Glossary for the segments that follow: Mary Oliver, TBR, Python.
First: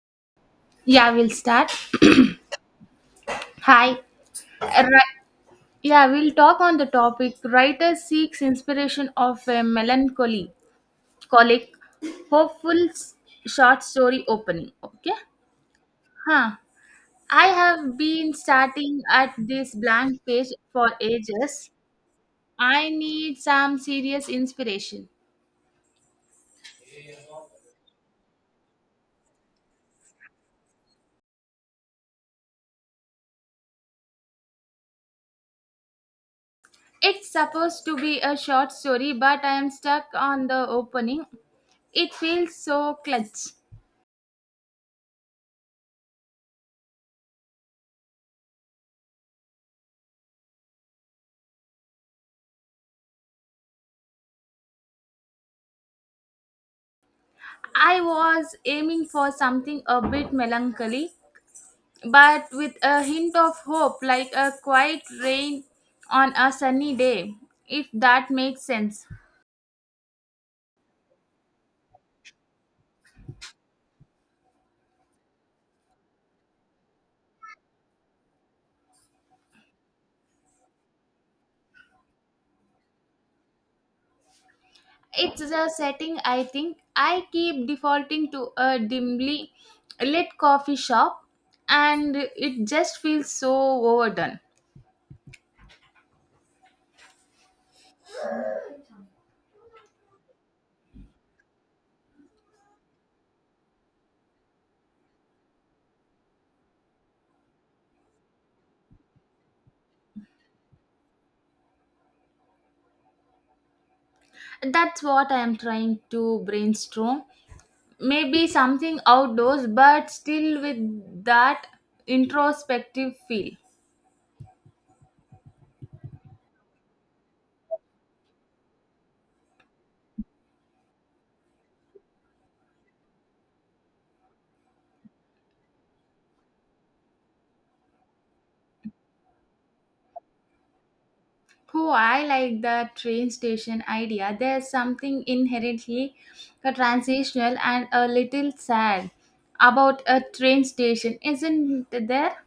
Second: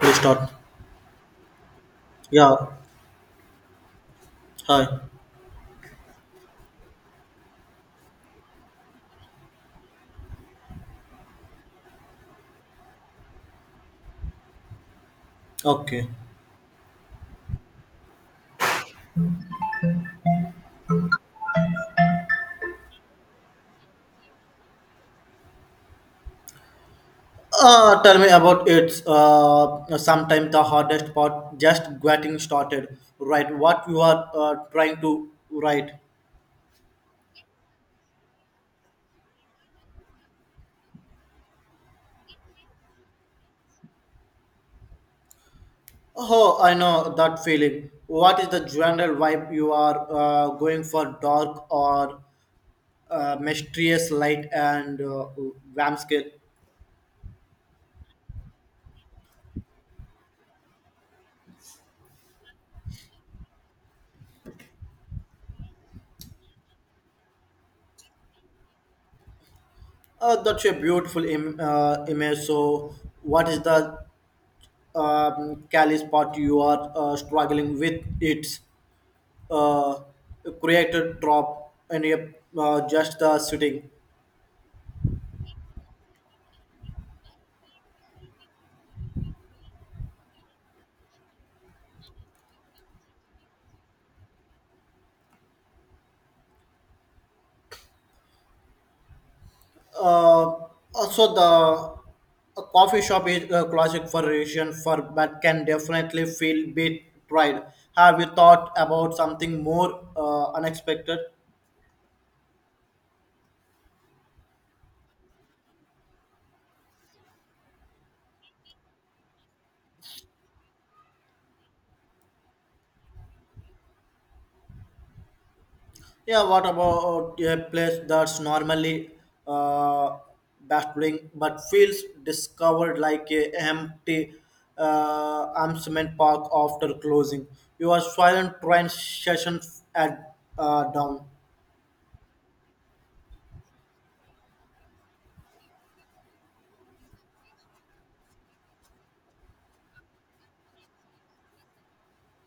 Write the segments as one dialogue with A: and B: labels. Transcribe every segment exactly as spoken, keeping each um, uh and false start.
A: We start.
B: Yeah, we'll start.
A: Yeah.
B: Hi.
A: Hi.
B: Ri- Yeah, we'll talk on the topic. Writer seeks inspiration of a melancholy, colic, hopeful s- short story opening. Okay.
A: Okay.
B: Huh. I have been starting at this blank page for ages. I need some serious inspiration.
A: Uh, tell me about it. Uh, sometimes the hardest part just getting started. Right. What you are uh, trying to write.
B: It's supposed to be a short story, but I am stuck on the opening. It feels so clutch.
A: Oh, I know that feeling. What is the general vibe you are uh, going for? Dark or uh, mysterious light and uh, vampscale?
B: I was aiming for something a bit melancholy, but with a hint of hope, like a quiet rain on a sunny day, if that makes sense.
A: Uh, that's a beautiful Im- uh, image. So, what is the um, callous part you are uh, struggling with? It. uh, created drop and yep, uh, just the sitting.
B: It's a setting. I think I keep defaulting to a dimly lit coffee shop, and it just feels so overdone.
A: Uh, also, the a coffee shop is a classic for Asian for but can definitely feel bit pride. Have you thought about something more uh, unexpected?
B: That's what I am trying to brainstorm. Maybe something outdoors, but still with that introspective feel.
A: Yeah, what about a place that's normally uh, baffling but feels discovered like a empty uh, amusement park after closing? Your silent train session at uh, down.
B: Oh, I like the train station idea. There's something inherently uh, transitional and a little sad about a train station, isn't there,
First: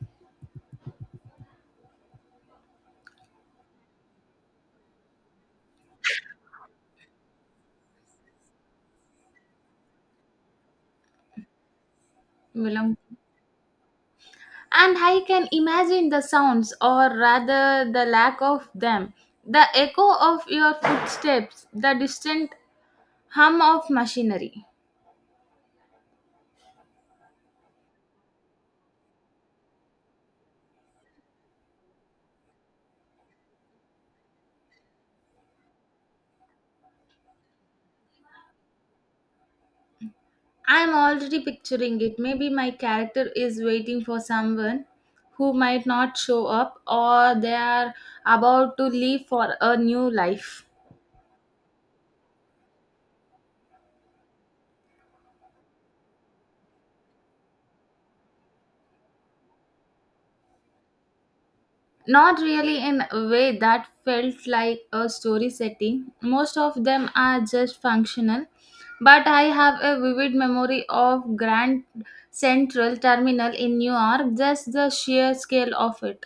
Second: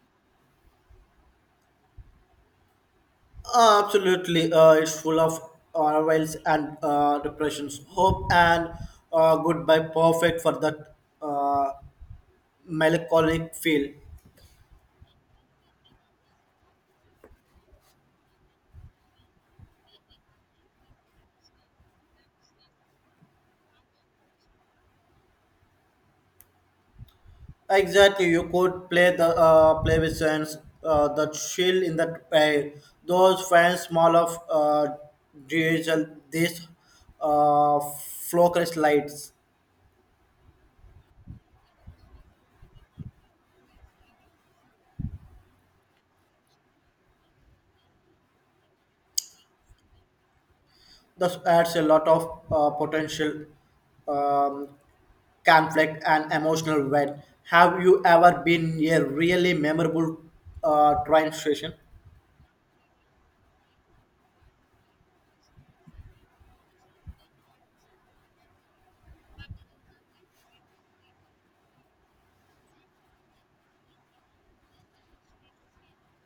A: Uh, absolutely, uh, it's full of arrivals and uh, depressions. Hope and uh, goodbye, perfect for that uh,
B: Willem?
A: melancholic feel.
B: And I can imagine the sounds, or rather the lack of them, the echo of your footsteps, the distant hum of machinery.
A: Exactly, you could play the uh, play with sense, uh, the chill in the pay. Those fans small of uh, diesel these uh, focus lights.
B: I'm already picturing it. Maybe my character is waiting for someone who might not show up, or they are about to leave for a new life.
A: This adds a lot of uh, potential um, conflict and emotional weight. Have you ever been a really memorable uh, train station?
B: Not really, in a way that felt like a story setting. Most of them are just functional. But I have a vivid memory of Grand Central Terminal in New York, just the sheer scale of it.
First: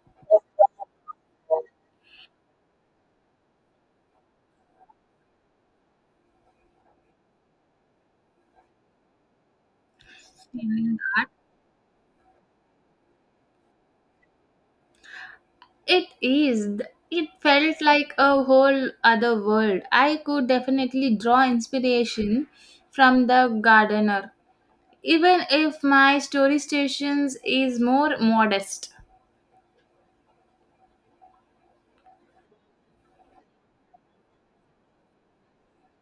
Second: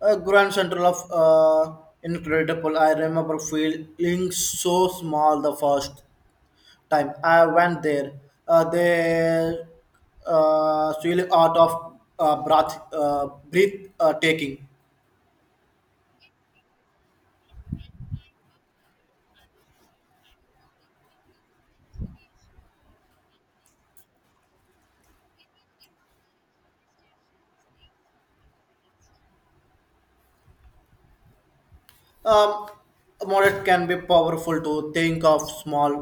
A: A grand central of uh, incredible. I remember feeling so small the first. Time I went there, uh, they uh,
B: And
A: really out of uh, breath, uh, breath uh, taking.
B: It is. th- It felt like a whole other world. I could definitely draw inspiration from the gardener, even if my story stations is more modest.
A: Um, Moderate can be powerful to think of small,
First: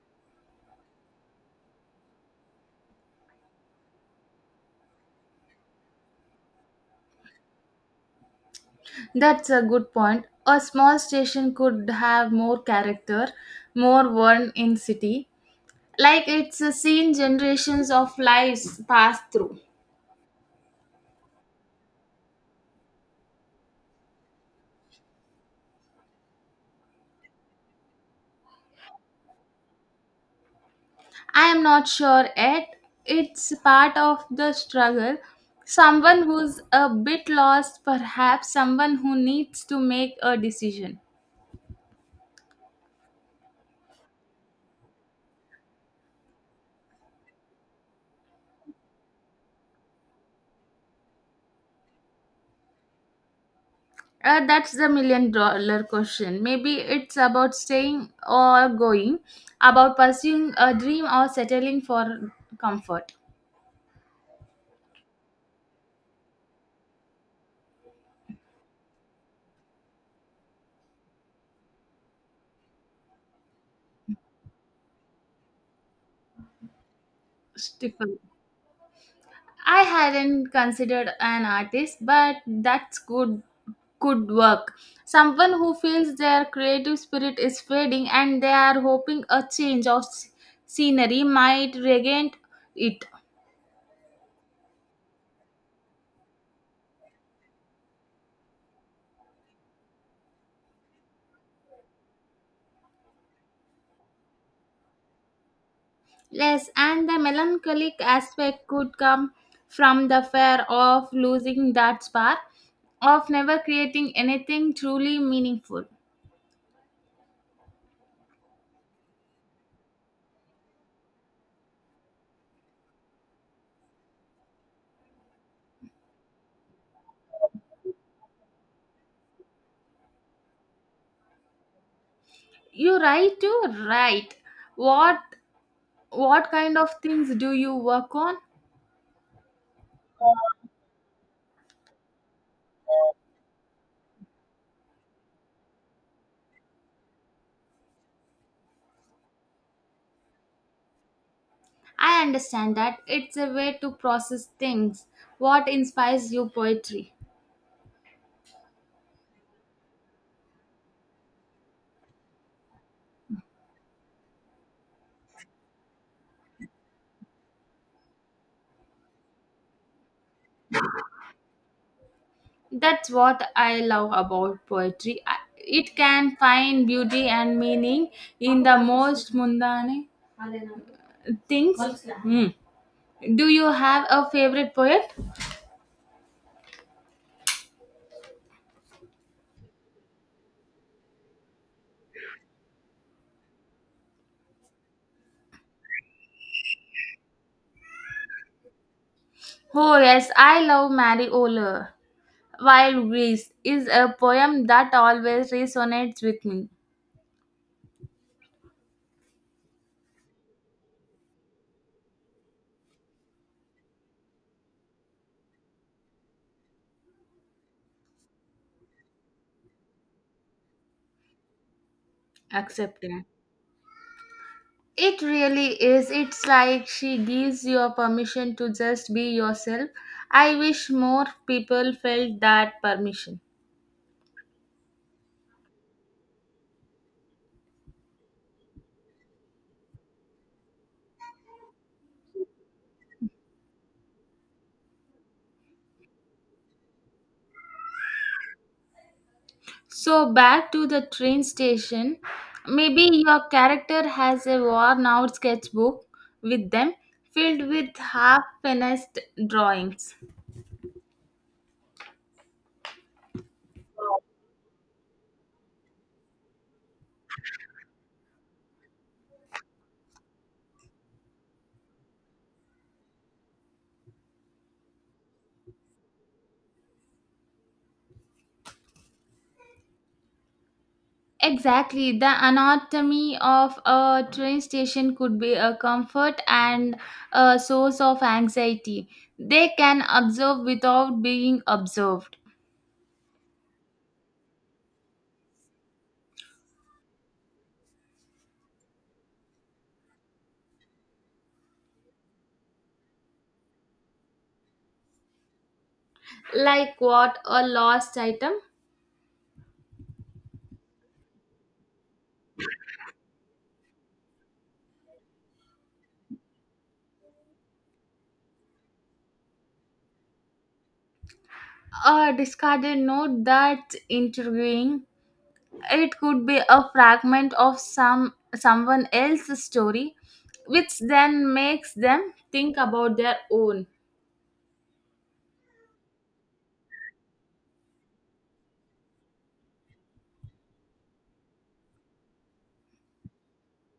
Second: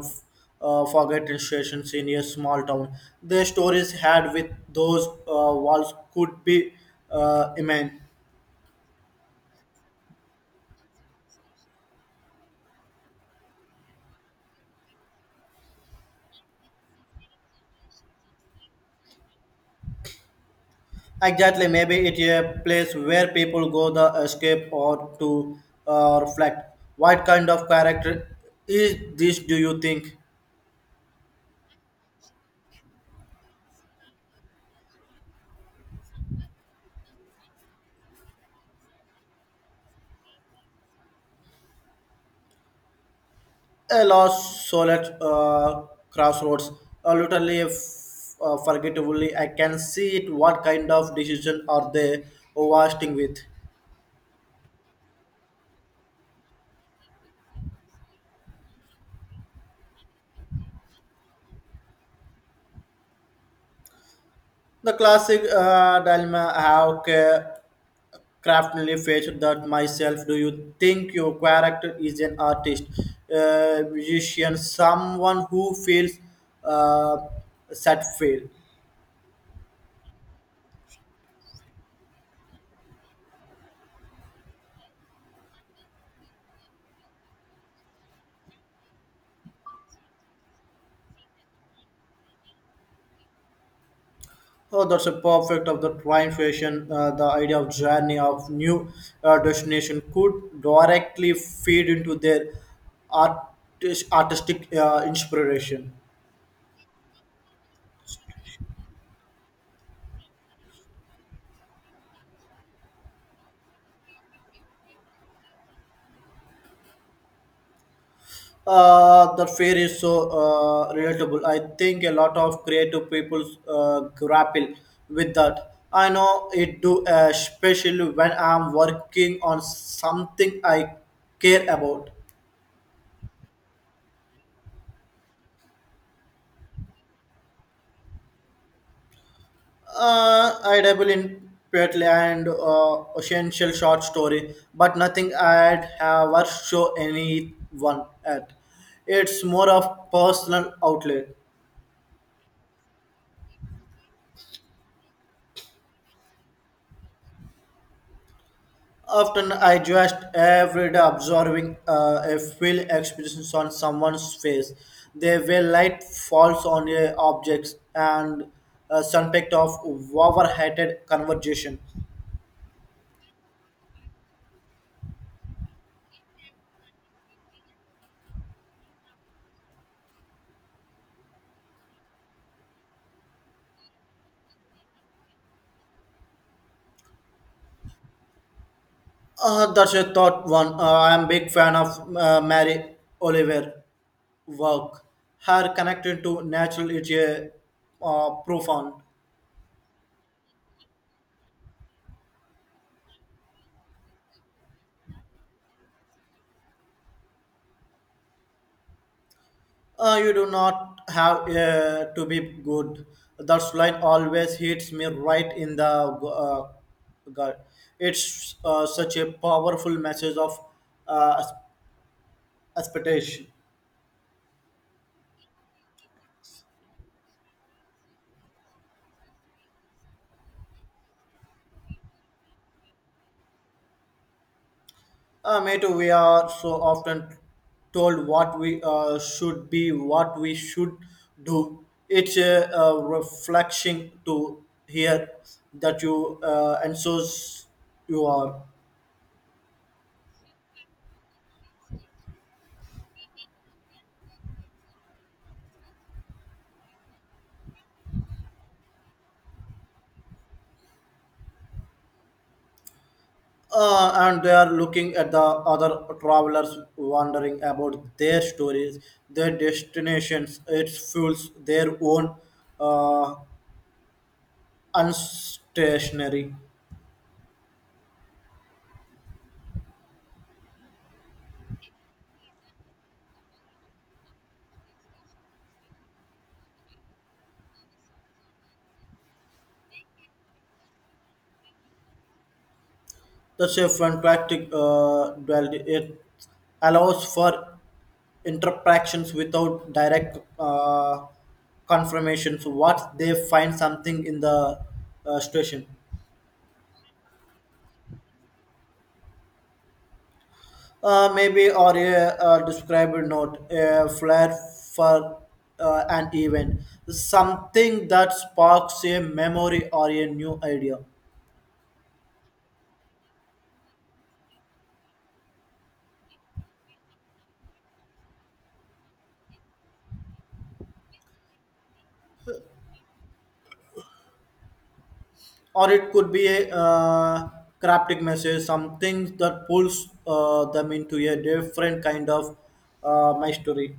A: uh, forgotten stations in a small town. The stories had with those uh, walls could be uh, immense.
B: That's a good point. A small station could have more character, more worn in city, like it's a seen generations of lives pass through.
A: Exactly, maybe it's a place where people go to escape or to uh, reflect. What kind of character is this? Do you think?
B: I am not sure yet. It's part of the struggle. Someone who's a bit lost, perhaps someone who needs to make a decision.
A: A lost soul at uh, crossroads, uh, literally f- uh, forgettably. I can see it. What kind of decision are they overstaying with?
B: Uh, that's the million dollar question. Maybe it's about staying or going, about pursuing a dream or settling for comfort.
A: The classic uh, dilemma I have ca- craftily faced that myself. Do you think your character is an artist, uh, musician, someone who feels uh, set
B: Stifle.
A: fail?
B: I hadn't considered an artist, but that's good, could work. Someone who feels their creative spirit is fading, and they are hoping a change of s- scenery might regain it.
A: Oh, that's a perfect of the train fashion. Uh, the idea of journey of new uh, destination could directly feed into their artis- artistic uh, inspiration.
B: Yes, and the melancholic aspect could come from the fear of losing that spark, of never creating anything truly meaningful.
A: Uh, the fear is so uh, relatable. I think a lot of creative people uh, grapple with that. I know it do, uh, especially when I'm working on something I care about.
B: You write to write. What what kind of things do you work on?
A: Uh, I dabble in poetry and uh, essential short story, but nothing I'd have ever show anyone at. It's more of personal outlet.
B: I understand, that it's a way to process things. What inspires you poetry?
A: Often I just every day observing uh, a feel expressions on someone's face. The way light falls on a objects and a subject of overheated conversation.
B: That's what I love about poetry. I- It can find beauty and meaning in the most mundane things. Hmm. Do you have a favorite poet?
A: Uh, that's a thought one. Uh, I'm big fan of uh, Mary Oliver work. Her connected to natural is a uh, profound.
B: Oh, yes, I love Mary Oliver. Wild Grease is a poem that always resonates with me.
A: Uh, you do not have uh, to be good. That line always hits me right in the uh, gut. It's uh, such a powerful message of uh,
B: Accepted.
A: expectation.
B: It really is. It's like she gives you a permission to just be yourself. I wish more people felt that permission.
A: Uh, me too. We are so often told what we uh, should be, what we should do. It's a, uh reflection to hear that you uh, and so s- you are.
B: So, back to the train station. Maybe your character has a worn out sketchbook with them, filled with half finished drawings.
A: Uh, and they are looking at the other travelers, wondering about their stories, their destinations. It fuels their own uh, unstationary.
B: Exactly. The anatomy of a train station could be a comfort and a source of anxiety. They can observe without being observed.
A: That's a fantastic uh, duality. It allows for interactions without direct uh, confirmations what they find something in the uh, station
B: Like what? A lost item?
A: uh, maybe or a, a described note a flare for uh, an event something that sparks a memory or a new idea
B: A discarded note, that's intriguing. It could be a fragment of some someone else's story, which then makes them think about their own.
A: or it could be a uh, cryptic message something that pulls uh, them into a different kind of uh, mystery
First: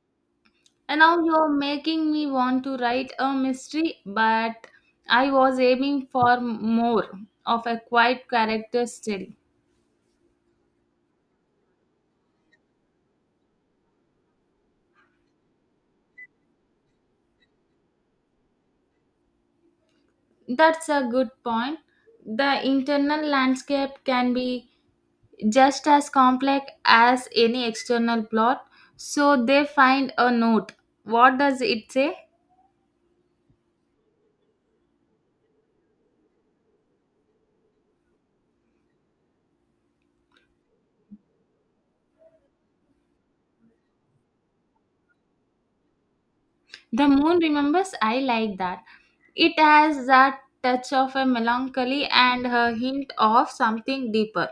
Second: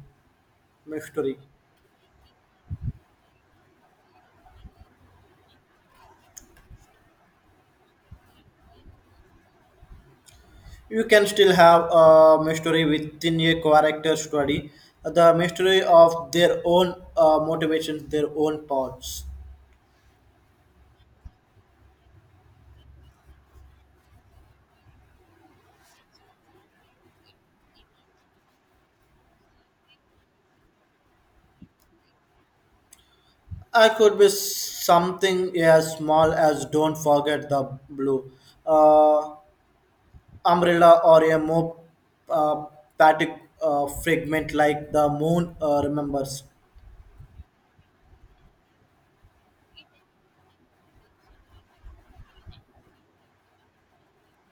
B: And now
A: mystery.
B: you're making me want to write a mystery, but I was aiming for more of a quiet character still.
A: You can still have a mystery within a character study, the mystery of their own uh, motivations, their own paths.
B: That's a good point. The internal landscape can be just as complex as any external plot. So they find a note. What does it say?
A: I could be something as small as don't forget the blue uh, umbrella or a more uh, patic uh, fragment like the moon uh, remembers.
B: The moon remembers. I like that. It has that touch of a melancholy and a hint of something deeper.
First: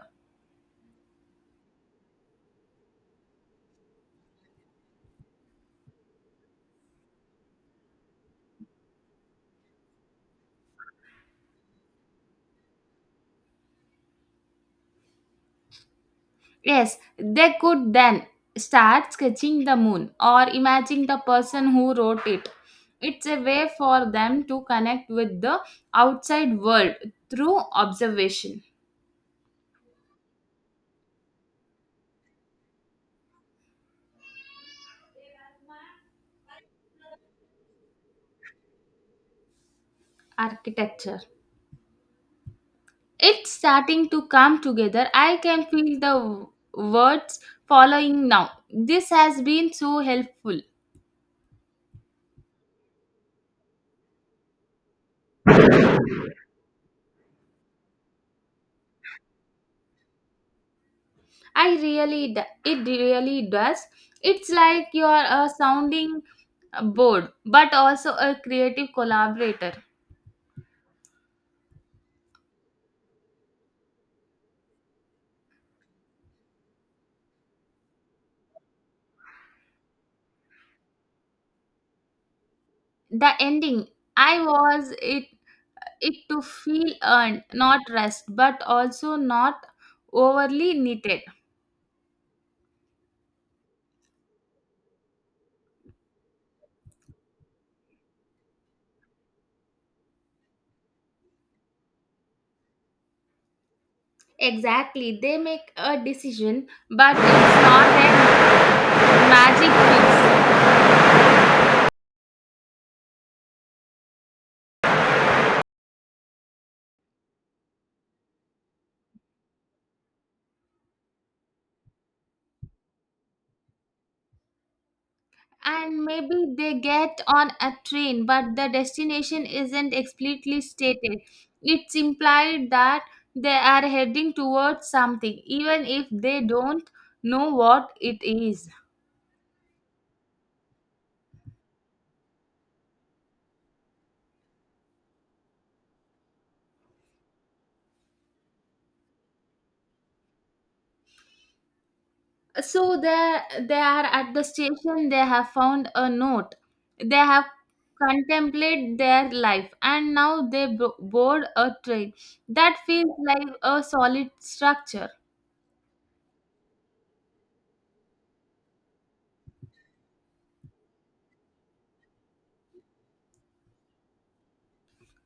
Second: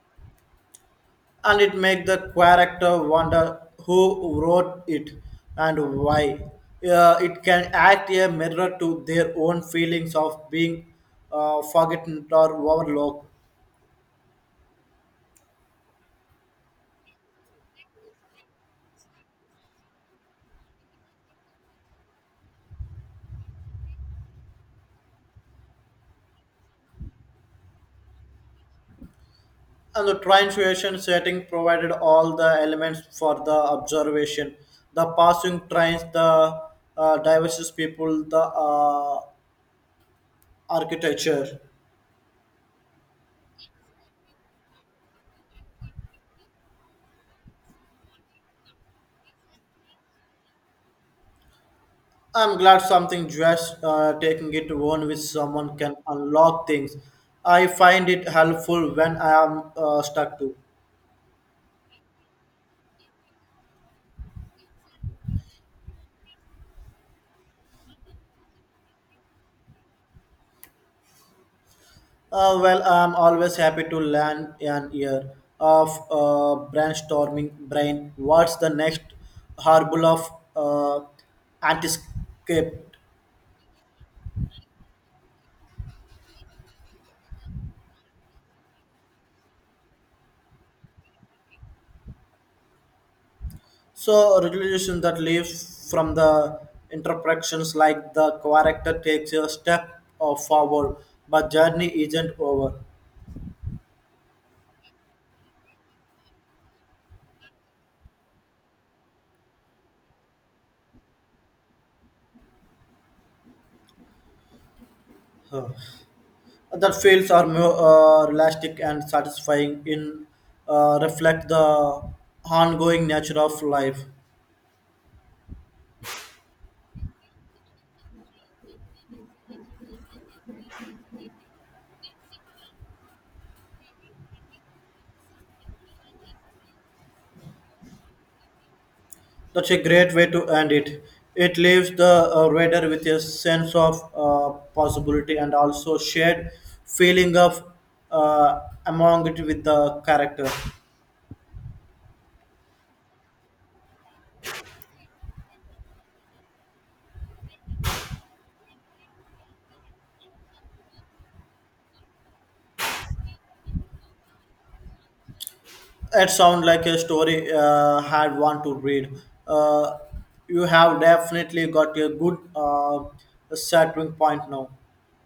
A: And it make the character wonder who wrote it and why. Uh, it can act a mirror to their own feelings of being uh, forgotten or overlooked.
B: Yes, they could then start sketching the moon or imagine the person who wrote it. It's a way for them to connect with the outside world through observation.
A: And the translation setting provided all the elements for the observation. The passing trains, the uh, diverse people, the uh,
B: Architecture.
A: architecture.
B: It's starting to come together. I can feel the w- words following now. This has been so helpful.
A: I'm glad something just uh, taking it one with someone can unlock things. I find it helpful when I am uh, stuck too.
B: I really, d- it really does. It's like you're a sounding board, but also a creative collaborator.
A: Uh, well, I'm always happy to land an ear of uh, brainstorming brain. What's the next harbor of uh, anticipate?
B: The ending, I was it it to feel earned, not rest, but also not overly needed.
A: So, resolution that leaves from the interpretations like the character takes a step uh, forward, but journey isn't over.
B: Exactly, they make a decision, but it's not a magic fix.
A: Huh. That feels are more uh, realistic and satisfying in uh, reflect the ongoing nature of life.
B: And maybe they get on a train, but the destination isn't explicitly stated. It's implied that they are heading towards something, even if they don't know what it is.
A: That's a great way to end it. It leaves the uh, reader with a sense of uh, possibility and also shared feeling of uh, among it with the character.
B: So they they are at the station, they have found a note, they have contemplated their life, and now they bo- board a train. That feels like a solid structure.
A: It sounds like a story uh, had one to read. Uh, you have definitely got a good uh, starting point now.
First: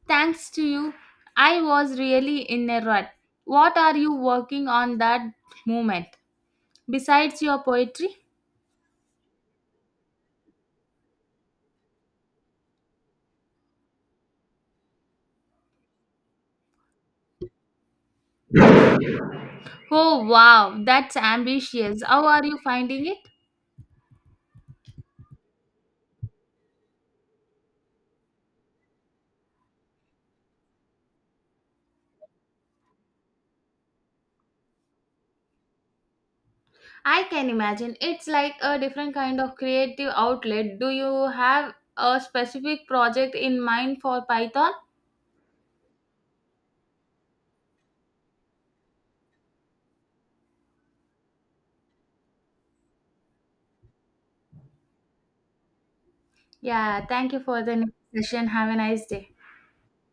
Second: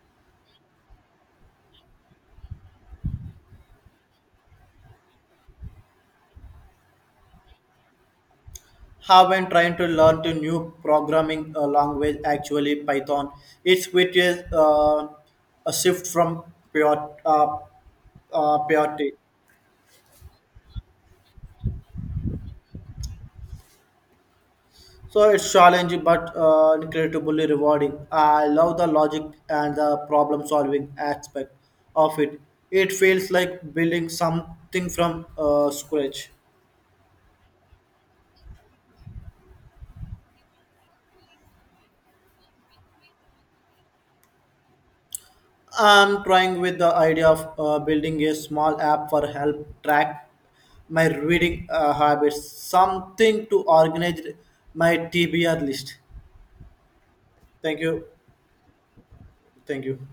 B: Thanks to you, I was really in a rut. What are you working on that moment, besides your poetry?
A: Have been trying to learn to new programming uh, language, actually Python. It's quite a, uh, a shift from pure uh, uh, purity.
B: Oh, wow, that's ambitious. How are you finding it?
A: So it's challenging but uh, incredibly rewarding. I love the logic and the problem solving aspect of it. It feels like building something from uh, scratch.
B: I can imagine. It's like a different kind of creative outlet. Do you have a specific project in mind for Python?
A: I'm trying with the idea of uh, building a small app for help track my reading uh, habits, something to organize my T B R list.
B: Yeah, thank you for the
A: Thank
B: next
A: you.
B: session. Have a nice day.
A: Thank you.